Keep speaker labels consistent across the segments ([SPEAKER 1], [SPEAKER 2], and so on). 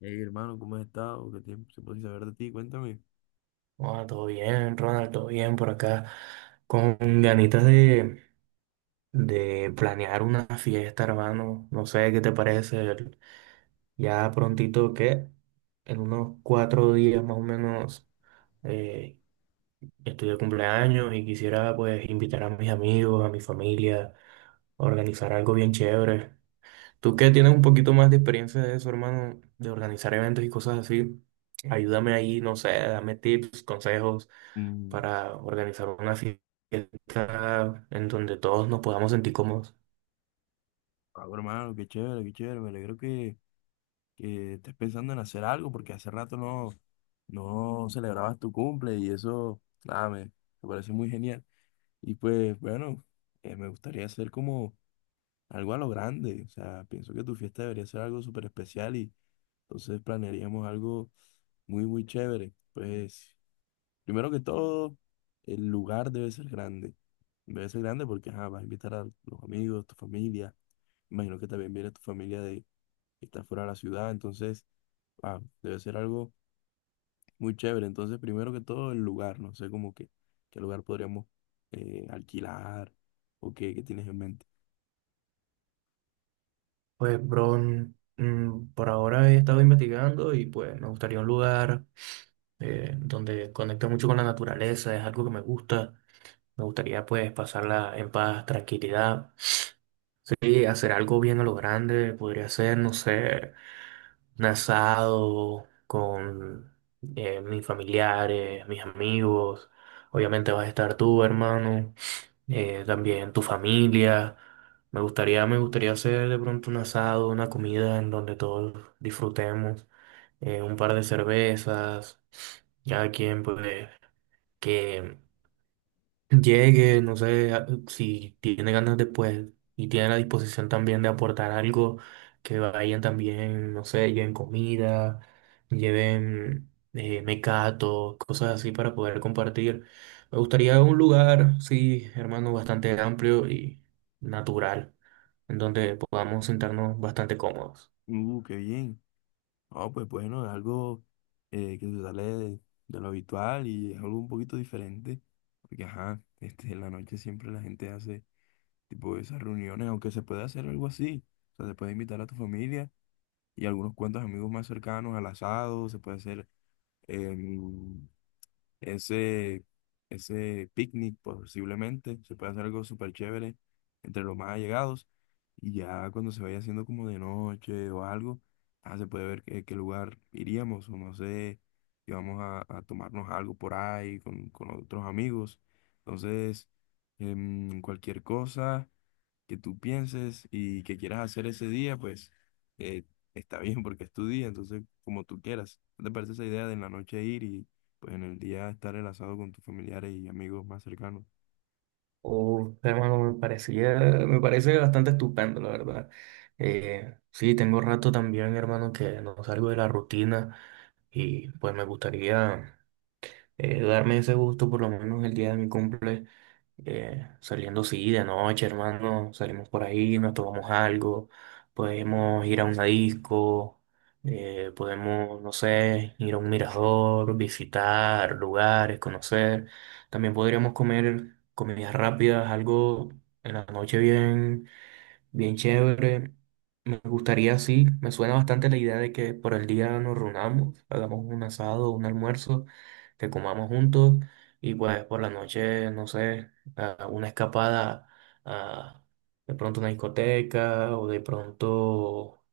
[SPEAKER 1] Hey, hermano, ¿cómo has estado? ¿Qué tiempo se puede saber de ti? Cuéntame.
[SPEAKER 2] Hola, todo bien, Ronald, todo bien por acá. Con ganitas de planear una fiesta, hermano. No sé qué te parece. Ya prontito que en unos 4 días más o menos eh, estoy de cumpleaños y quisiera pues invitar a mis amigos, a mi familia, a organizar algo bien chévere. Tú que tienes un poquito más de experiencia de eso, hermano, de organizar eventos y cosas así, ayúdame ahí, no sé, dame tips, consejos
[SPEAKER 1] Mm,
[SPEAKER 2] para organizar una fiesta en donde todos nos podamos sentir cómodos.
[SPEAKER 1] bueno, hermano, qué chévere, qué chévere. Me alegro que estés pensando en hacer algo porque hace rato no celebrabas tu cumple y eso. Nada, me parece muy genial. Y pues, bueno, me gustaría hacer como algo a lo grande. O sea, pienso que tu fiesta debería ser algo súper especial y entonces planearíamos algo muy, muy chévere. Pues, primero que todo, el lugar debe ser grande. Debe ser grande porque ajá, vas a invitar a los amigos, tu familia. Imagino que también viene tu familia de que está fuera de la ciudad. Entonces debe ser algo muy chévere. Entonces, primero que todo, el lugar. No sé cómo que qué lugar podríamos alquilar, o qué, qué tienes en mente.
[SPEAKER 2] Pues, bro, por ahora he estado investigando y pues me gustaría un lugar donde conecte mucho con la naturaleza, es algo que me gusta. Me gustaría pues pasarla en paz, tranquilidad. Sí, hacer algo bien a lo grande, podría ser, no sé. Un asado con mis familiares, mis amigos. Obviamente vas a estar tú, hermano, también tu familia. Me gustaría hacer de pronto un asado, una comida en donde todos disfrutemos, un par de cervezas, cada quien pues que llegue, no sé, si tiene ganas después y tiene la disposición también de aportar algo, que vayan también, no sé, lleven comida, lleven mecato, cosas así para poder compartir. Me gustaría un lugar, sí, hermano, bastante amplio y natural, en donde podamos sentarnos bastante cómodos.
[SPEAKER 1] Qué bien. No, pues bueno, es algo que se sale de lo habitual y es algo un poquito diferente. Porque, ajá, este, en la noche siempre la gente hace tipo esas reuniones, aunque se puede hacer algo así. O sea, se puede invitar a tu familia y algunos cuantos amigos más cercanos al asado. Se puede hacer em, ese, ese picnic posiblemente, se puede hacer algo súper chévere entre los más allegados, y ya cuando se vaya haciendo como de noche o algo, se puede ver qué, qué lugar iríamos, o no sé, si vamos a tomarnos algo por ahí con otros amigos. Entonces, cualquier cosa que tú pienses y que quieras hacer ese día, pues eh, está bien porque es tu día, entonces como tú quieras. ¿No te parece esa idea de en la noche ir y pues en el día estar el asado con tus familiares y amigos más cercanos?
[SPEAKER 2] Uf, hermano, me parece bastante estupendo, la verdad. Sí, tengo rato también, hermano, que no salgo de la rutina y pues me gustaría darme ese gusto por lo menos el día de mi cumple, saliendo sí de noche, hermano, salimos por ahí, nos tomamos algo, podemos ir a una disco, podemos, no sé, ir a un mirador, visitar lugares, conocer. También podríamos comer comidas rápidas, algo en la noche bien. Bien chévere. Me gustaría, sí, me suena bastante la idea de que por el día nos reunamos, hagamos un asado, un almuerzo, que comamos juntos y pues por la noche, no sé, a una escapada a de pronto una discoteca o de pronto,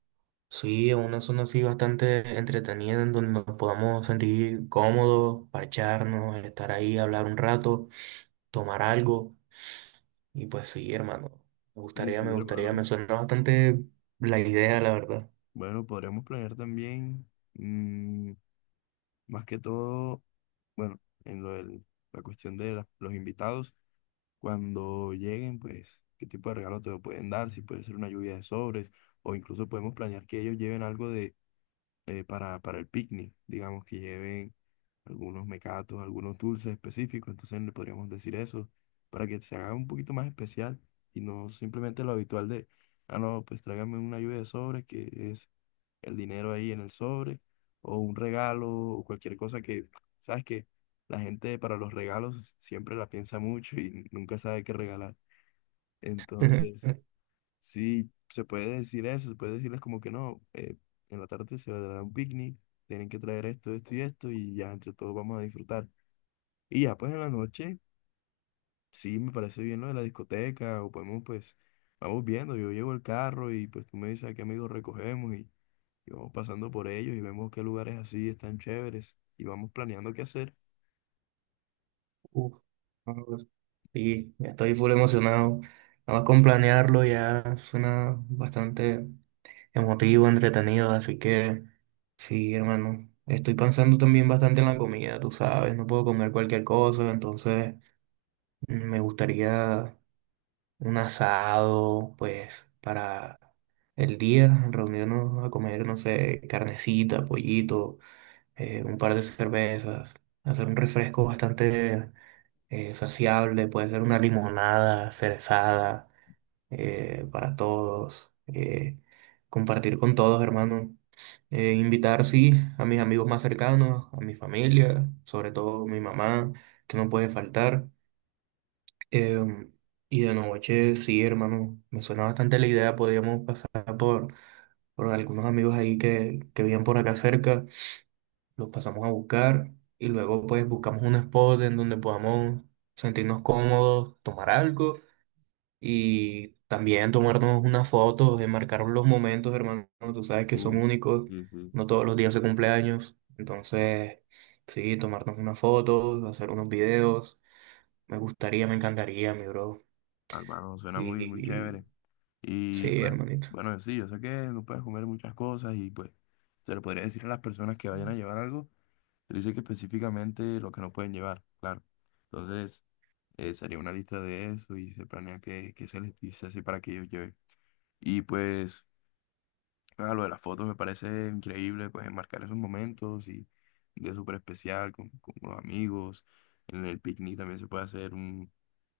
[SPEAKER 2] sí, a una zona así bastante entretenida en donde nos podamos sentir cómodos, parcharnos, estar ahí, hablar un rato, tomar algo. Y pues sí, hermano, me
[SPEAKER 1] Sí,
[SPEAKER 2] gustaría, me
[SPEAKER 1] sí,
[SPEAKER 2] gustaría,
[SPEAKER 1] hermano.
[SPEAKER 2] me suena bastante la idea, la verdad.
[SPEAKER 1] Bueno, podríamos planear también, mm, más que todo, bueno, en lo la cuestión de los invitados, cuando lleguen, pues, qué tipo de regalo te lo pueden dar, si puede ser una lluvia de sobres, o incluso podemos planear que ellos lleven algo para el picnic. Digamos que lleven algunos mecatos, algunos dulces específicos, entonces le podríamos decir eso, para que se haga un poquito más especial y no simplemente lo habitual de, ah, no, pues tráigame una lluvia de sobres, que es el dinero ahí en el sobre, o un regalo, o cualquier cosa que, sabes que la gente para los regalos siempre la piensa mucho y nunca sabe qué regalar. Entonces... Sí, se puede decir eso, se puede decirles como que no, en la tarde se va a dar un picnic, tienen que traer esto, esto y esto, y ya entre todos vamos a disfrutar. Y ya pues en la noche, sí, me parece bien lo de la discoteca, o podemos pues, vamos viendo, yo llevo el carro y pues tú me dices a qué amigos recogemos, y vamos pasando por ellos y vemos qué lugares así están chéveres y vamos planeando qué hacer.
[SPEAKER 2] Uf, no, pues, sí, ya estoy full emocionado. Nada más con planearlo ya suena bastante emotivo, entretenido, así que sí, hermano. Estoy pensando también bastante en la comida, tú sabes, no puedo comer cualquier cosa, entonces me gustaría un asado, pues, para el día, reunirnos a comer, no sé, carnecita, pollito, un par de cervezas, hacer un refresco bastante saciable, puede ser una limonada cerezada para todos, compartir con todos, hermano. Invitar, sí, a mis amigos más cercanos, a mi familia, sobre todo mi mamá, que no puede faltar. Em, y de noche, sí, hermano, me suena bastante la idea. Podríamos pasar por algunos amigos ahí que viven por acá cerca, los pasamos a buscar y luego pues buscamos un spot en donde podamos sentirnos cómodos, tomar algo y también tomarnos unas fotos, enmarcar los momentos, hermano. Tú sabes que son únicos, no todos los días se cumpleaños. Entonces, sí, tomarnos unas fotos, hacer unos videos. Me gustaría, me encantaría, mi bro.
[SPEAKER 1] Ah, hermano, suena muy, muy
[SPEAKER 2] Y
[SPEAKER 1] chévere. Y
[SPEAKER 2] sí,
[SPEAKER 1] pues,
[SPEAKER 2] hermanito.
[SPEAKER 1] bueno, sí, yo sé que no puedes comer muchas cosas y pues se lo podría decir a las personas que vayan a llevar algo, se les dice que específicamente lo que no pueden llevar, claro. Entonces, sería una lista de eso y se planea que se les dice así para que ellos lleven. Y pues, lo de las fotos me parece increíble, pues enmarcar esos momentos y un día súper especial con los amigos. En el picnic también se puede hacer una,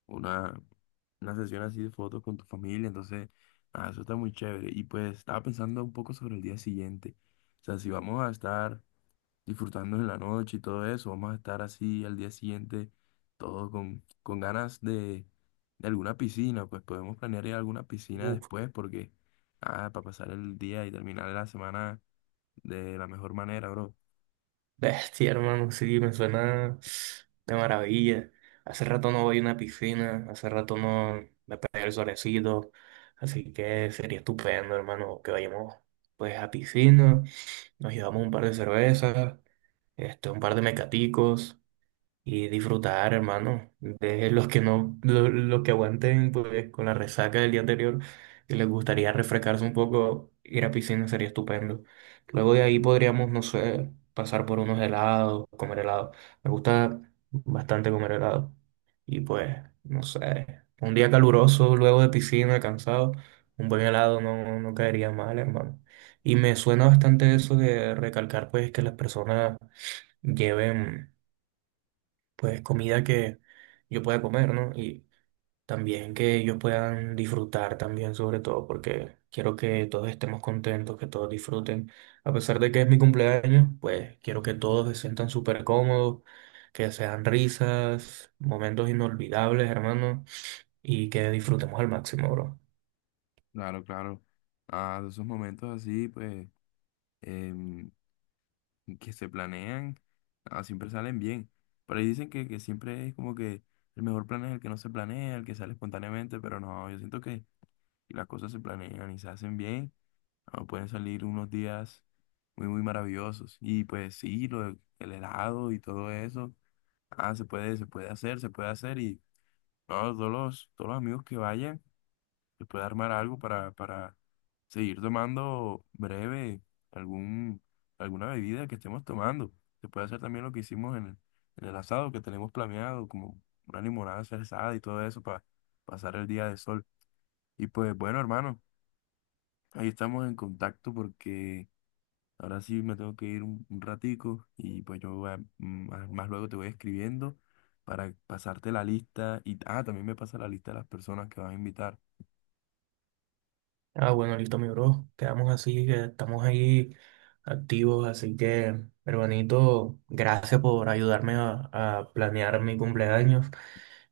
[SPEAKER 1] una sesión así de fotos con tu familia. Entonces, nada, eso está muy chévere. Y pues estaba pensando un poco sobre el día siguiente. O sea, si vamos a estar disfrutando en la noche y todo eso, vamos a estar así al día siguiente, todo con ganas de alguna piscina. Pues podemos planear ir a alguna piscina
[SPEAKER 2] Uf,
[SPEAKER 1] después porque, para pasar el día y terminar la semana de la mejor manera, bro.
[SPEAKER 2] bestia, hermano, sí, me suena de maravilla. Hace rato no voy a una piscina, hace rato no me pegué el solecito, así que sería estupendo, hermano, que vayamos pues a piscina, nos llevamos un par de cervezas, este, un par de mecaticos. Y disfrutar, hermano, de los que no, los que aguanten pues con la resaca del día anterior y les gustaría refrescarse un poco, ir a piscina sería estupendo. Luego de ahí
[SPEAKER 1] Mm,
[SPEAKER 2] podríamos, no sé, pasar por unos helados, comer helado. Me gusta bastante comer helado. Y pues, no sé, un día caluroso, luego de piscina, cansado, un buen helado no caería mal, hermano. Y me suena bastante eso de recalcar pues que las personas lleven pues comida que yo pueda comer, ¿no? Y también que ellos puedan disfrutar también, sobre todo, porque quiero que todos estemos contentos, que todos disfruten. A pesar de que es mi cumpleaños, pues quiero que todos se sientan súper cómodos, que sean risas, momentos inolvidables, hermano, y que disfrutemos al máximo, bro.
[SPEAKER 1] claro, claro. Ah, de esos momentos así, pues, que se planean, ah, siempre salen bien. Por ahí dicen que siempre es como que el mejor plan es el que no se planea, el que sale espontáneamente, pero no, yo siento que si las cosas se planean y se hacen bien, ah, pueden salir unos días muy, muy maravillosos. Y pues sí, el helado y todo eso, ah, se puede hacer y no, todos todos los amigos que vayan, se puede armar algo para seguir tomando breve algún, alguna bebida que estemos tomando. Se puede hacer también lo que hicimos en en el asado que tenemos planeado, como una limonada cerezada y todo eso para pasar el día de sol. Y pues bueno, hermano, ahí estamos en contacto porque ahora sí me tengo que ir un ratico y pues yo más, más luego te voy escribiendo para pasarte la lista y ah, también me pasa la lista de las personas que vas a invitar.
[SPEAKER 2] Ah, bueno, listo, mi bro. Quedamos así, que estamos ahí activos, así que, hermanito, gracias por ayudarme a planear mi cumpleaños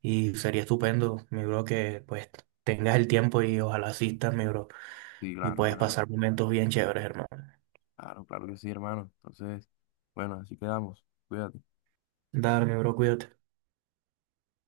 [SPEAKER 2] y sería estupendo, mi bro, que pues tengas el tiempo y ojalá asistas, mi bro,
[SPEAKER 1] Sí,
[SPEAKER 2] y
[SPEAKER 1] claro,
[SPEAKER 2] puedes
[SPEAKER 1] claro.
[SPEAKER 2] pasar momentos bien chéveres, hermano.
[SPEAKER 1] Claro, claro que sí, hermano. Entonces, bueno, así quedamos. Cuídate.
[SPEAKER 2] Dale, mi bro, cuídate.